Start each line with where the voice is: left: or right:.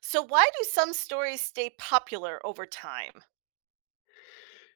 right: So why do some stories stay popular over time?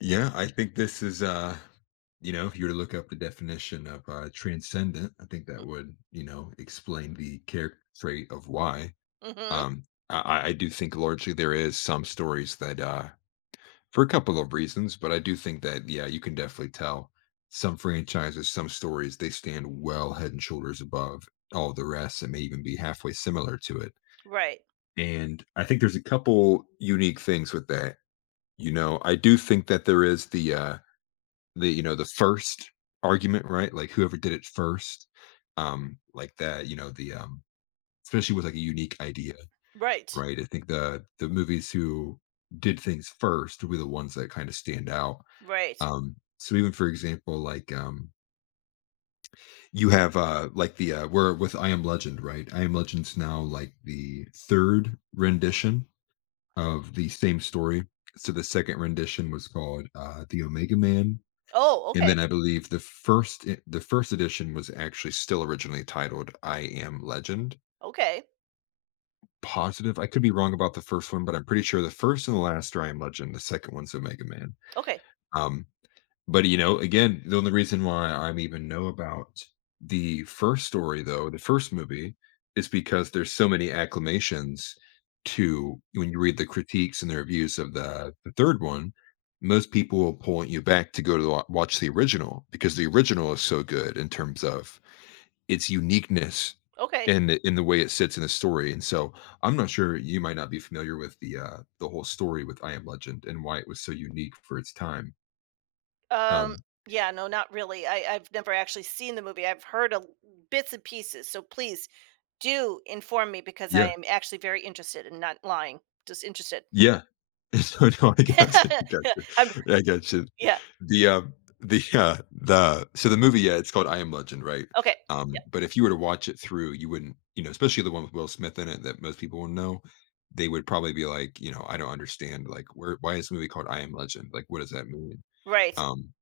left: Yeah, I think this is if you were to look up the definition of transcendent, I think that would, explain the character trait of why.
right: Mhm.
left: Um I do think largely there is some stories that for a couple of reasons, but I do think that yeah, you can definitely tell some franchises, some stories, they stand well head and shoulders above all the rest and may even be halfway similar to it.
right: Right.
left: And I think there's a couple unique things with that. You know, I do think that there is the the the first argument, right? Like whoever did it first, like that you know the especially with like a unique idea,
right: Right.
left: right? I think the movies who did things first were the ones that kind of stand out.
right: Right.
left: So, even for example, you have like the we're with I Am Legend, right? I Am Legend's now like the third rendition of the same story, so the second rendition was called The Omega Man.
right: Oh,
left: And
right: okay.
left: then I believe the first edition was actually still originally titled I Am Legend.
right: Okay.
left: Positive I could be wrong about the first one, but I'm pretty sure the first and the last are I Am Legend, the second one's Omega Man.
right: Okay.
left: Um, but, you know, again, the only reason why I'm even know about the first story, though, the first movie, is because there's so many acclamations to when you read the critiques and the reviews of the third one, most people will point you back to go to wa watch the original because the original is so good in terms of its uniqueness
right: Okay.
left: and the way it sits in the story, and so I'm not sure you might not be familiar with the whole story with I Am Legend and why it was so unique for its time.
right: Um
left: Um
right: yeah, no, not really. I've never actually seen the movie. I've heard a, bits and pieces. So please do inform me because I
left: Yeah.
right: am actually very interested and not lying. Just interested.
left: Yeah. So, no, I got you. Got
right: I'm
left: you. I got you.
right: Yeah.
left: The, um the so, the movie, yeah, it's called I Am Legend, right?
right: Okay. Yeah.
left: But if you were to watch it through, you wouldn't, you know, especially the one with Will Smith in it that most people will know, they would probably be like, you know, "I don't understand, like, where why is the movie called I Am Legend? Like, what does that mean?"
right: Right.
left: Um,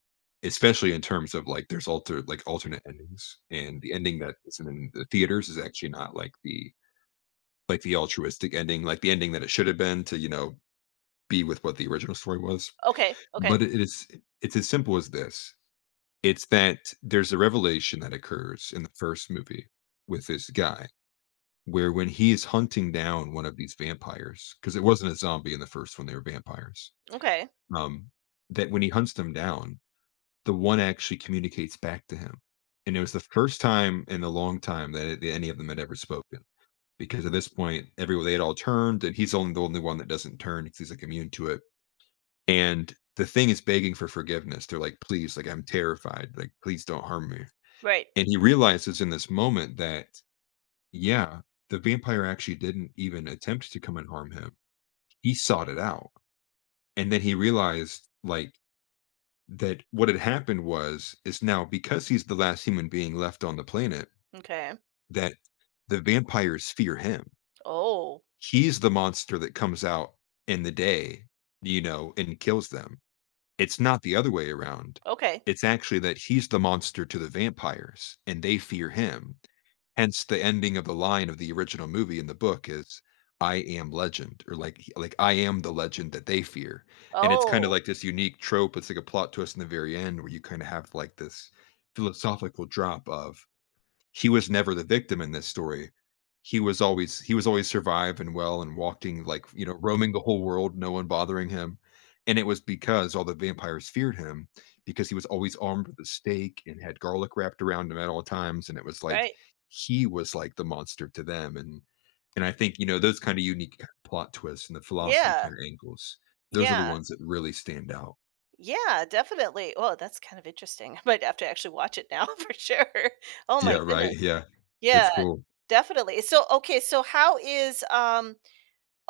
left: especially in terms of, like, there's alternate endings, and the ending that is in the theaters is actually not like the altruistic ending, like the ending that it should have been to, you know, be with what the original story was.
right: Okay. Okay.
left: But it's as simple as this. It's that there's a revelation that occurs in the first movie with this guy where when he is hunting down one of these vampires, because it wasn't a zombie in the first one, they were vampires.
right: Okay.
left: Um, that when he hunts them down, the one actually communicates back to him. And it was the first time in a long time that any of them had ever spoken. Because at this point, everyone they had all turned, and he's only the only one that doesn't turn because he's like immune to it. And the thing is begging for forgiveness. They're like, "Please, like, I'm terrified, like, please don't harm me."
right: Right.
left: And he realizes in this moment that, yeah, the vampire actually didn't even attempt to come and harm him. He sought it out. And then he realized, like, that what had happened was is now because he's the last human being left on the planet,
right: Okay.
left: that the vampires fear him.
right: Oh.
left: He's the monster that comes out in the day, you know, and kills them. It's not the other way around.
right: Okay.
left: It's actually that he's the monster to the vampires, and they fear him. Hence, the ending of the line of the original movie in the book is, "I am legend," or "I am the legend that they fear." And it's kinda
right: Oh.
left: like this unique trope, it's like a plot twist in the very end where you kinda have, like, this philosophical drop of he was never the victim in this story. He was always survived and well and walking, like, you know, roaming the whole world, no one bothering him, and it was because all the vampires feared him because he was always armed with a stake and had garlic wrapped around him at all times, and it was like
right: Right.
left: he was like the monster to them, and I think, you know, those kinda unique plot twists and the philosophy
right: Yeah.
left: kinda angles, those are
right: Yeah.
left: the ones that really stand out.
right: Yeah, definitely. Oh, that's kind of interesting. I might have to actually watch it now for sure. Oh
left: Yeah,
right: my
left: right,
right: goodness.
left: yeah. It's
right: Yeah,
left: cool.
right: definitely. So, okay, so how is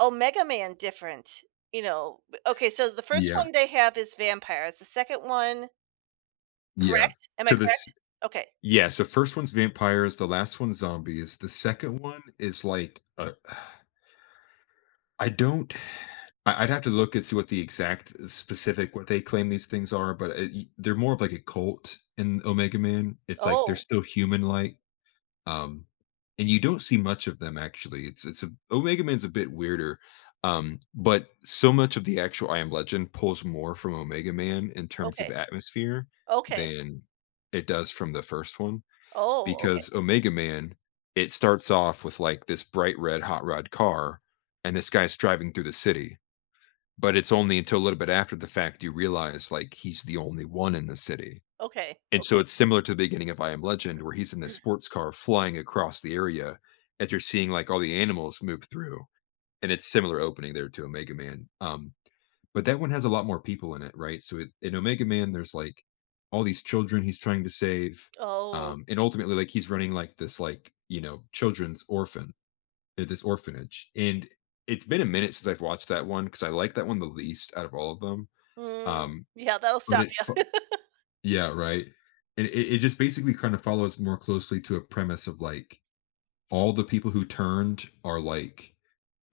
right: Omega Man different? You know, okay, so the first
left: Yeah,
right: one they have is vampires. The second one,
left: yeah.
right: correct? Am I
left: So this
right: correct? Okay.
left: Yeah, so first one's vampires, the last one's zombies. The second one is like, I don't I'd have to look and see what the exact specific what they claim these things are, but it y they're more of like a cult in Omega Man. It's like they're
right: Oh,
left: still human-like, um, and you don't see much of them actually. It's a Omega Man's a bit weirder, but so much of the actual I Am Legend pulls more from Omega Man in terms of
right: okay.
left: atmosphere
right: Okay.
left: than it does from the first one
right: Oh, okay.
left: because Omega Man, it starts off with like this bright red hot rod car, and this guy's driving through the city. But it's only until a little bit after the fact you realize like he's the only one in the city.
right: Okay.
left: And so
right: Okay.
left: it's similar to the beginning of I Am Legend, where he's in this sports car flying across the area as you're seeing like all the animals move through. And it's similar opening there to Omega Man. But that one has a lot more people in it, right? In Omega Man, there's like all these children he's trying to save,
right: Oh.
left: and ultimately, like he's running like this, like, you know, this orphanage. And it's been a minute since I've watched that one because I like that one the least out of all of them.
right: Mm,
left: Um,
right: yeah, that'll
left: but
right: stop you.
left: yeah, right. And it just basically kind of follows more closely to a premise of like all the people who turned are like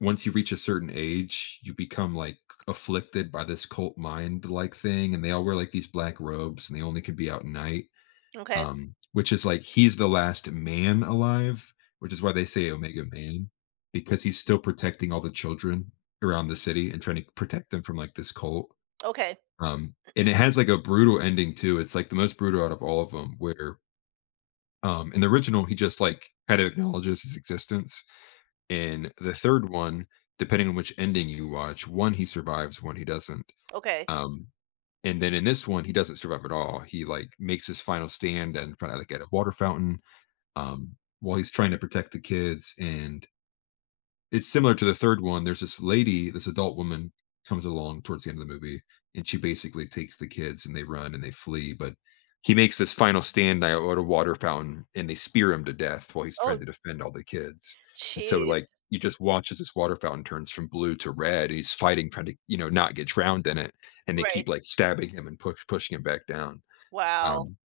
left: once you reach a certain age, you become like afflicted by this cult mind like thing, and they all wear like these black robes, and they only can be out at night.
right: Okay.
left: Which is like he's the last man alive, which is why they say Omega Man, because he's still protecting all the children around the city and trying to protect them from like this cult.
right: Okay.
left: And it has like a brutal ending too. It's like the most brutal out of all of them, where in the original he just like kind of acknowledges his existence in the third one, depending on which ending you watch, one he survives, one he doesn't.
right: Okay.
left: Um, and then in this one, he doesn't survive at all. He like makes his final stand in front of at a water fountain, while he's trying to protect the kids and it's similar to the third one. There's this lady, this adult woman comes along towards the end of the movie, and she basically takes the kids and they run and they flee. But he makes this final stand at a water fountain and they spear him to death while he's
right: Oh,
left: trying to defend all the kids. And so,
right: jeez.
left: like, you just watch as this water fountain turns from blue to red. He's fighting, trying to, you know, not get drowned in it. And they
right: Right.
left: keep like stabbing him and pushing him back down.
right: Wow.
left: Um,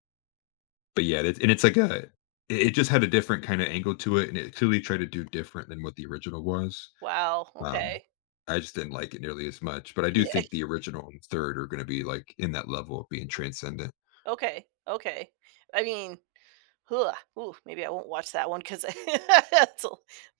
left: but yeah, and it's like a, it just had a different kind of angle to it. And it clearly tried to do different than what the original was,
right: Wow,
left: um,
right: okay.
left: I just didn't like it nearly as much, but I do
right: Yeah,
left: think the original and third are gonna be, like, in that level of being transcendent.
right: okay, okay. I mean, huh. Ooh, maybe I won't watch that one because that's a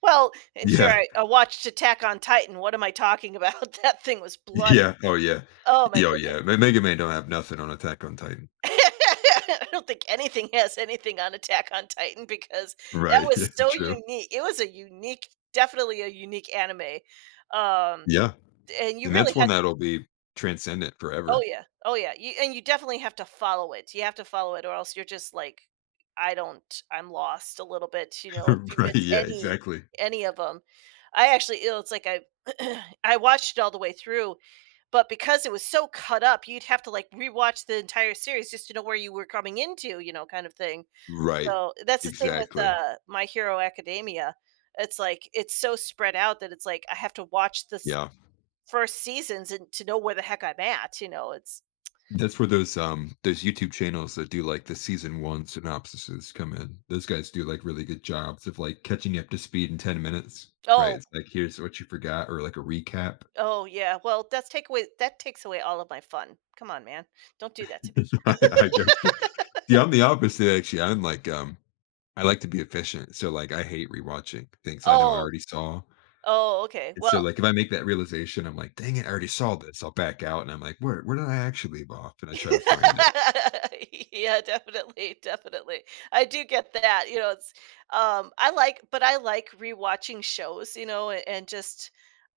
right: well, and here
left: Yeah.
right: I watched Attack on Titan. What am I talking about? That thing was bloody.
left: Yeah. Oh, yeah.
right: Oh my
left: Yeah, oh,
right: goodness.
left: yeah. Me Mega Man don't have nothing on Attack on Titan.
right: I don't think anything has anything on Attack on Titan because that
left: Right.
right: was
left: Yeah,
right: so
left: true.
right: unique. It was a unique Definitely a unique anime. Um,
left: Yeah,
right: and you
left: and that's
right: really
left: one
right: had
left: that'll be transcendent
right: oh
left: forever.
right: yeah. Oh yeah. You, and you definitely have to follow it. You have to follow it, or else you're just like I don't I'm lost a little bit, you know, if you miss
left: Right, yeah, exactly.
right: any of them. I actually you know, it's like I I watched it all the way through, but because it was so cut up, you'd have to like rewatch the entire series just to know where you were coming into, you know, kind of thing.
left: Right.
right: So that's the same with
left: Exactly.
right: My Hero Academia. It's like it's so spread out that it's like I have to watch this
left: Yeah.
right: first seasons and to know where the heck I'm at, you know. It's
left: That's where those YouTube channels that do like the season one synopsises come in. Those guys do like really good jobs of like catching you up to speed in 10 minutes. Right.
right: oh,
left: It's like here's what you forgot or like a recap.
right: oh yeah. Well, that takes away all of my fun. Come on, man. Don't do that to me.
left: I guess. Yeah, I'm the opposite actually. I'm like I like to be efficient. So like I hate rewatching things I know I
right: Oh,
left: already saw.
right: oh, okay.
left: And so
right: Well,
left: like if I make that realization, I'm like, dang it, I already saw this. I'll back out and I'm like, where did I actually leave off? And I try to find it.
right: yeah, definitely, definitely. I do get that. You know, it's I like but I like rewatching shows, you know, and just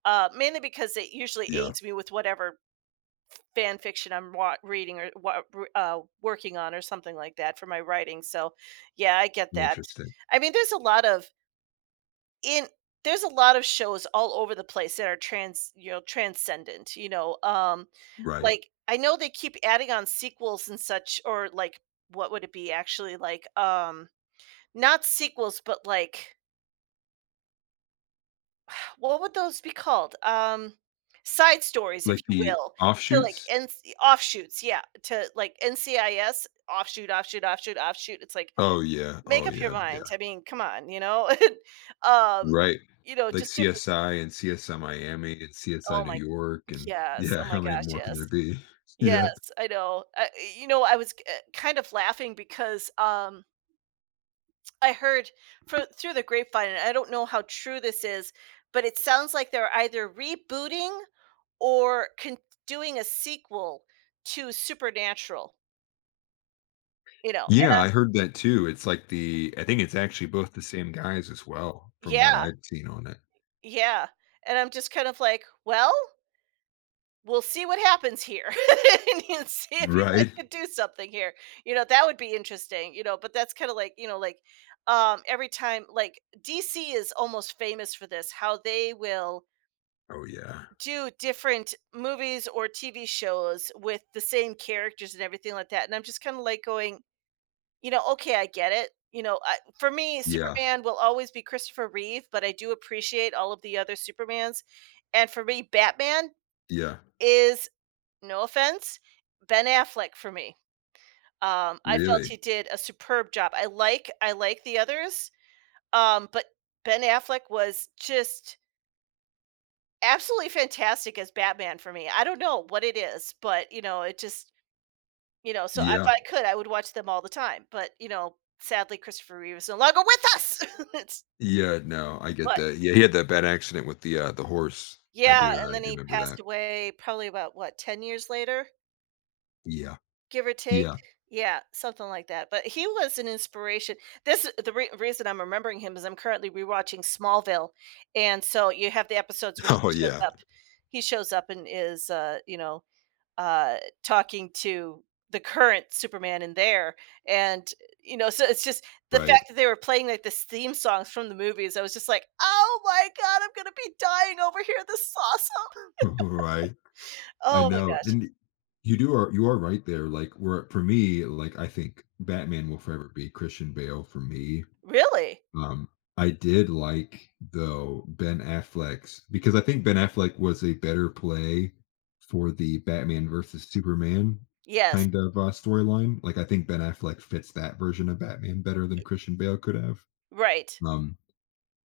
right: mainly because it usually
left: Yeah.
right: aids me with whatever fan fiction I'm reading or working on or something like that for my writing. So, yeah, I get that.
left: Interesting.
right: I mean, in there's a lot of shows all over the place that are trans you know transcendent, you know.
left: Right.
right: Like I know they keep adding on sequels and such, or like what would it be actually like, not sequels, but like what would those be called, side stories, if
left: Like
right: you
left: the
right: will, to like
left: offshoots.
right: and offshoots, yeah, to like NCIS, offshoot, offshoot, offshoot, offshoot. It's like,
left: Oh, yeah.
right: make
left: Oh,
right: up your
left: yeah,
right: mind.
left: yeah.
right: I mean, come on, you know. um
left: Right.
right: you know,
left: Like
right: just different
left: CSI and CSI Miami and CSI
right: oh
left: New
right: my
left: York and
right: yes,
left: yeah,
right: oh my
left: how many
right: gosh,
left: more can there
right: yes.
left: be? Yeah.
right: Yes, I know. I You know, I was, eh, kind of laughing because, I heard fro through the grapevine, and I don't know how true this is, but it sounds like they're either rebooting or con doing a sequel to Supernatural, you know,
left: Yeah,
right: and I'm
left: I heard that too. It's like the I think it's actually both the same guys as well from what
right: yeah,
left: I've seen on it.
right: yeah, and I'm just kind of like, "Well?" We'll see what happens here. And you see if you guys
left: Right?
right: could do something here, you know. That would be interesting, you know. But that's kind of like, you know, like every time, like DC is almost famous for this, how they will
left: Oh, yeah.
right: do different movies or TV shows with the same characters and everything like that. And I'm just kind of like going, you know, okay, I get it. You know, I, for me,
left: Yeah.
right: Superman will always be Christopher Reeve, but I do appreciate all of the other Supermans. And for me, Batman
left: Yeah.
right: is, no offense, Ben Affleck for me. I felt he
left: Really?
right: did a superb job. I like the others, but Ben Affleck was just absolutely fantastic as Batman for me. I don't know what it is, but, you know, it just you know, so if
left: Yeah.
right: I could, I would watch them all the time. But, you know, sadly, Christopher Reeve is no longer with us. It's
left: Yeah, no, I get
right: but
left: that. Yeah, he had that bad accident with the horse.
right: yeah, and
left: I
right: then
left: do
right: he
left: remember
right: passed
left: that.
right: away probably about, what, 10 years later?
left: Yeah.
right: Give or take.
left: Yeah.
right: Yeah, something like that, but he was an inspiration. This the rea reason I'm remembering him is I'm currently rewatching Smallville, and so you have the episodes where
left: Oh, yeah.
right: he shows up and is, you know, uh, talking to the current Superman in there, and, you know, so it's just the
left: Right.
right: fact that they were playing, like, this theme songs from the movies. I was just like, "Oh my god, I'm gonna be dying over here, this is awesome."
left: Right. I
right: Oh my
left: know,
right: gosh.
left: and you are right there, like, where for me, like, I think Batman will forever be Christian Bale for me.
right: Really?
left: Um, I did like, though, Ben Affleck's because I think Ben Affleck was a better play for the Batman versus Superman
right: Yes.
left: kind of, storyline. Like, I think Ben Affleck fits that version of Batman better than
right: Y
left: Christian Bale could have.
right: Right.
left: Um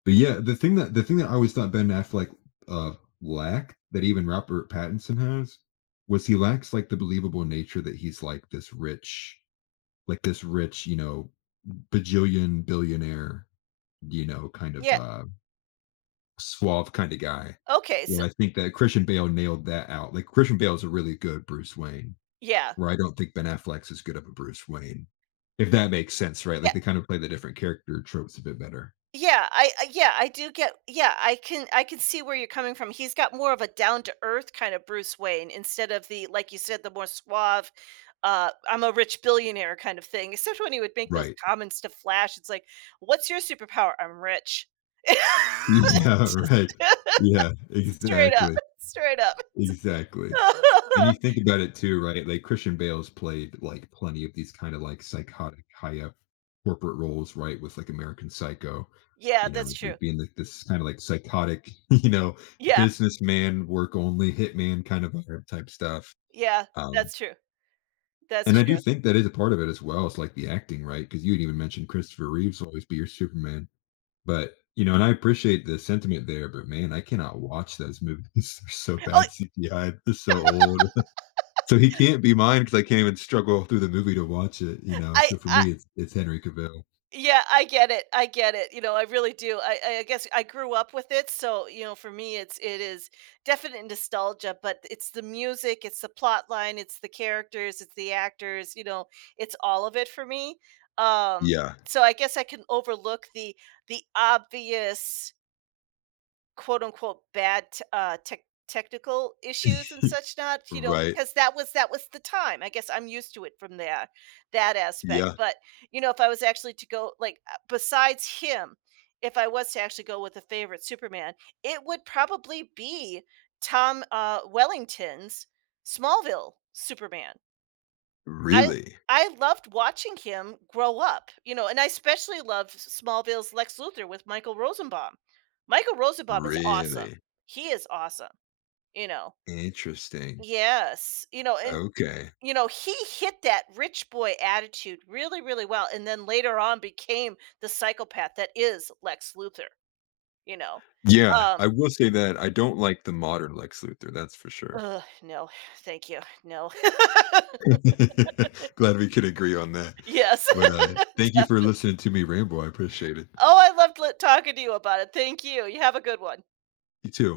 left: but yeah, the thing that I always thought Ben Affleck uh, lacked that even Robert Pattinson has was he lacks like the believable nature that he's like this rich, you know, bajillion billionaire, you know, kind of
right: Yeah.
left: suave kind of guy.
right: Okay, so
left: Well, I think that Christian Bale nailed that out. Like Christian Bale is a really good Bruce Wayne,
right: yeah.
left: where I don't think Ben Affleck's as good of a Bruce Wayne, if that makes sense, right?
right: Yeah.
left: Like they kind of play the different character tropes a bit better,
right: Yeah, I yeah, I do get yeah, I can see where you're coming from. He's got more of a down to earth kind of Bruce Wayne, instead of, the like you said, the more suave, I'm a rich billionaire kind of thing. Except when he would make those
left: right?
right: comments to Flash, it's like, "What's your superpower?" I'm rich.
left: Yeah,
right: Just
left: right. Yeah,
right: straight up.
left: exactly,
right: Straight up.
left: exactly. And you think about it too, right? Like, Christian Bale's played, like, plenty of these kinda, like, psychotic, high up corporate roles, right, with, like, American Psycho,
right: Yeah,
left: you
right: that's
left: know,
right: true.
left: like, being, like, this kinda, like, psychotic, you know,
right: Yeah.
left: businessman, work only, hitman kind of vibe type stuff.
right: Yeah,
left: Um,
right: that's true. That's
left: and I do
right: true.
left: think that is a part of it as well, it's, like, the acting, right? Because you had even mentioned Christopher Reeves will always be your Superman. But, you know, and I appreciate the sentiment there, but man, I cannot watch those movies. They're so
right: Oh,
left: bad CGI, they're so old. So he can't be mine because I can't even struggle through the movie to watch it, you know? So for
right: I
left: me, it's Henry Cavill.
right: yeah, I get it. I get it. You know, I really do. I guess I grew up with it, so you know, for me, it is definite nostalgia. But it's the music, it's the plot line, it's the characters, it's the actors. You know, it's all of it for me. Um,
left: Yeah,
right: so I guess I can overlook the obvious quote unquote bad technical issues and such not, you know,
left: right.
right: because that was the time. I guess I'm used to it from there, that aspect.
left: Yeah,
right: But you know, if I was actually to go like, besides him, if I was to actually go with a favorite Superman, it would probably be Tom, Wellington's Smallville Superman. I
left: really?
right: I loved watching him grow up, you know, and I especially loved Smallville's Lex Luthor with Michael Rosenbaum. Michael Rosenbaum is awesome.
left: Really?
right: He is awesome, you know.
left: Interesting.
right: Yes, you know, and
left: Okay.
right: you know, he hit that rich boy attitude really, really well, and then later on became the psychopath that is Lex Luthor, you know.
left: Yeah,
right: Um,
left: I will say that I don't like the modern Lex Luthor, that's for sure.
right: ugh, no, thank you, no.
left: Glad we could agree on that.
right: Yes.
left: But, thank you for listening to me ramble, I appreciate it.
right: Oh, I loved talking to you about it. Thank you. You have a good one.
left: You too.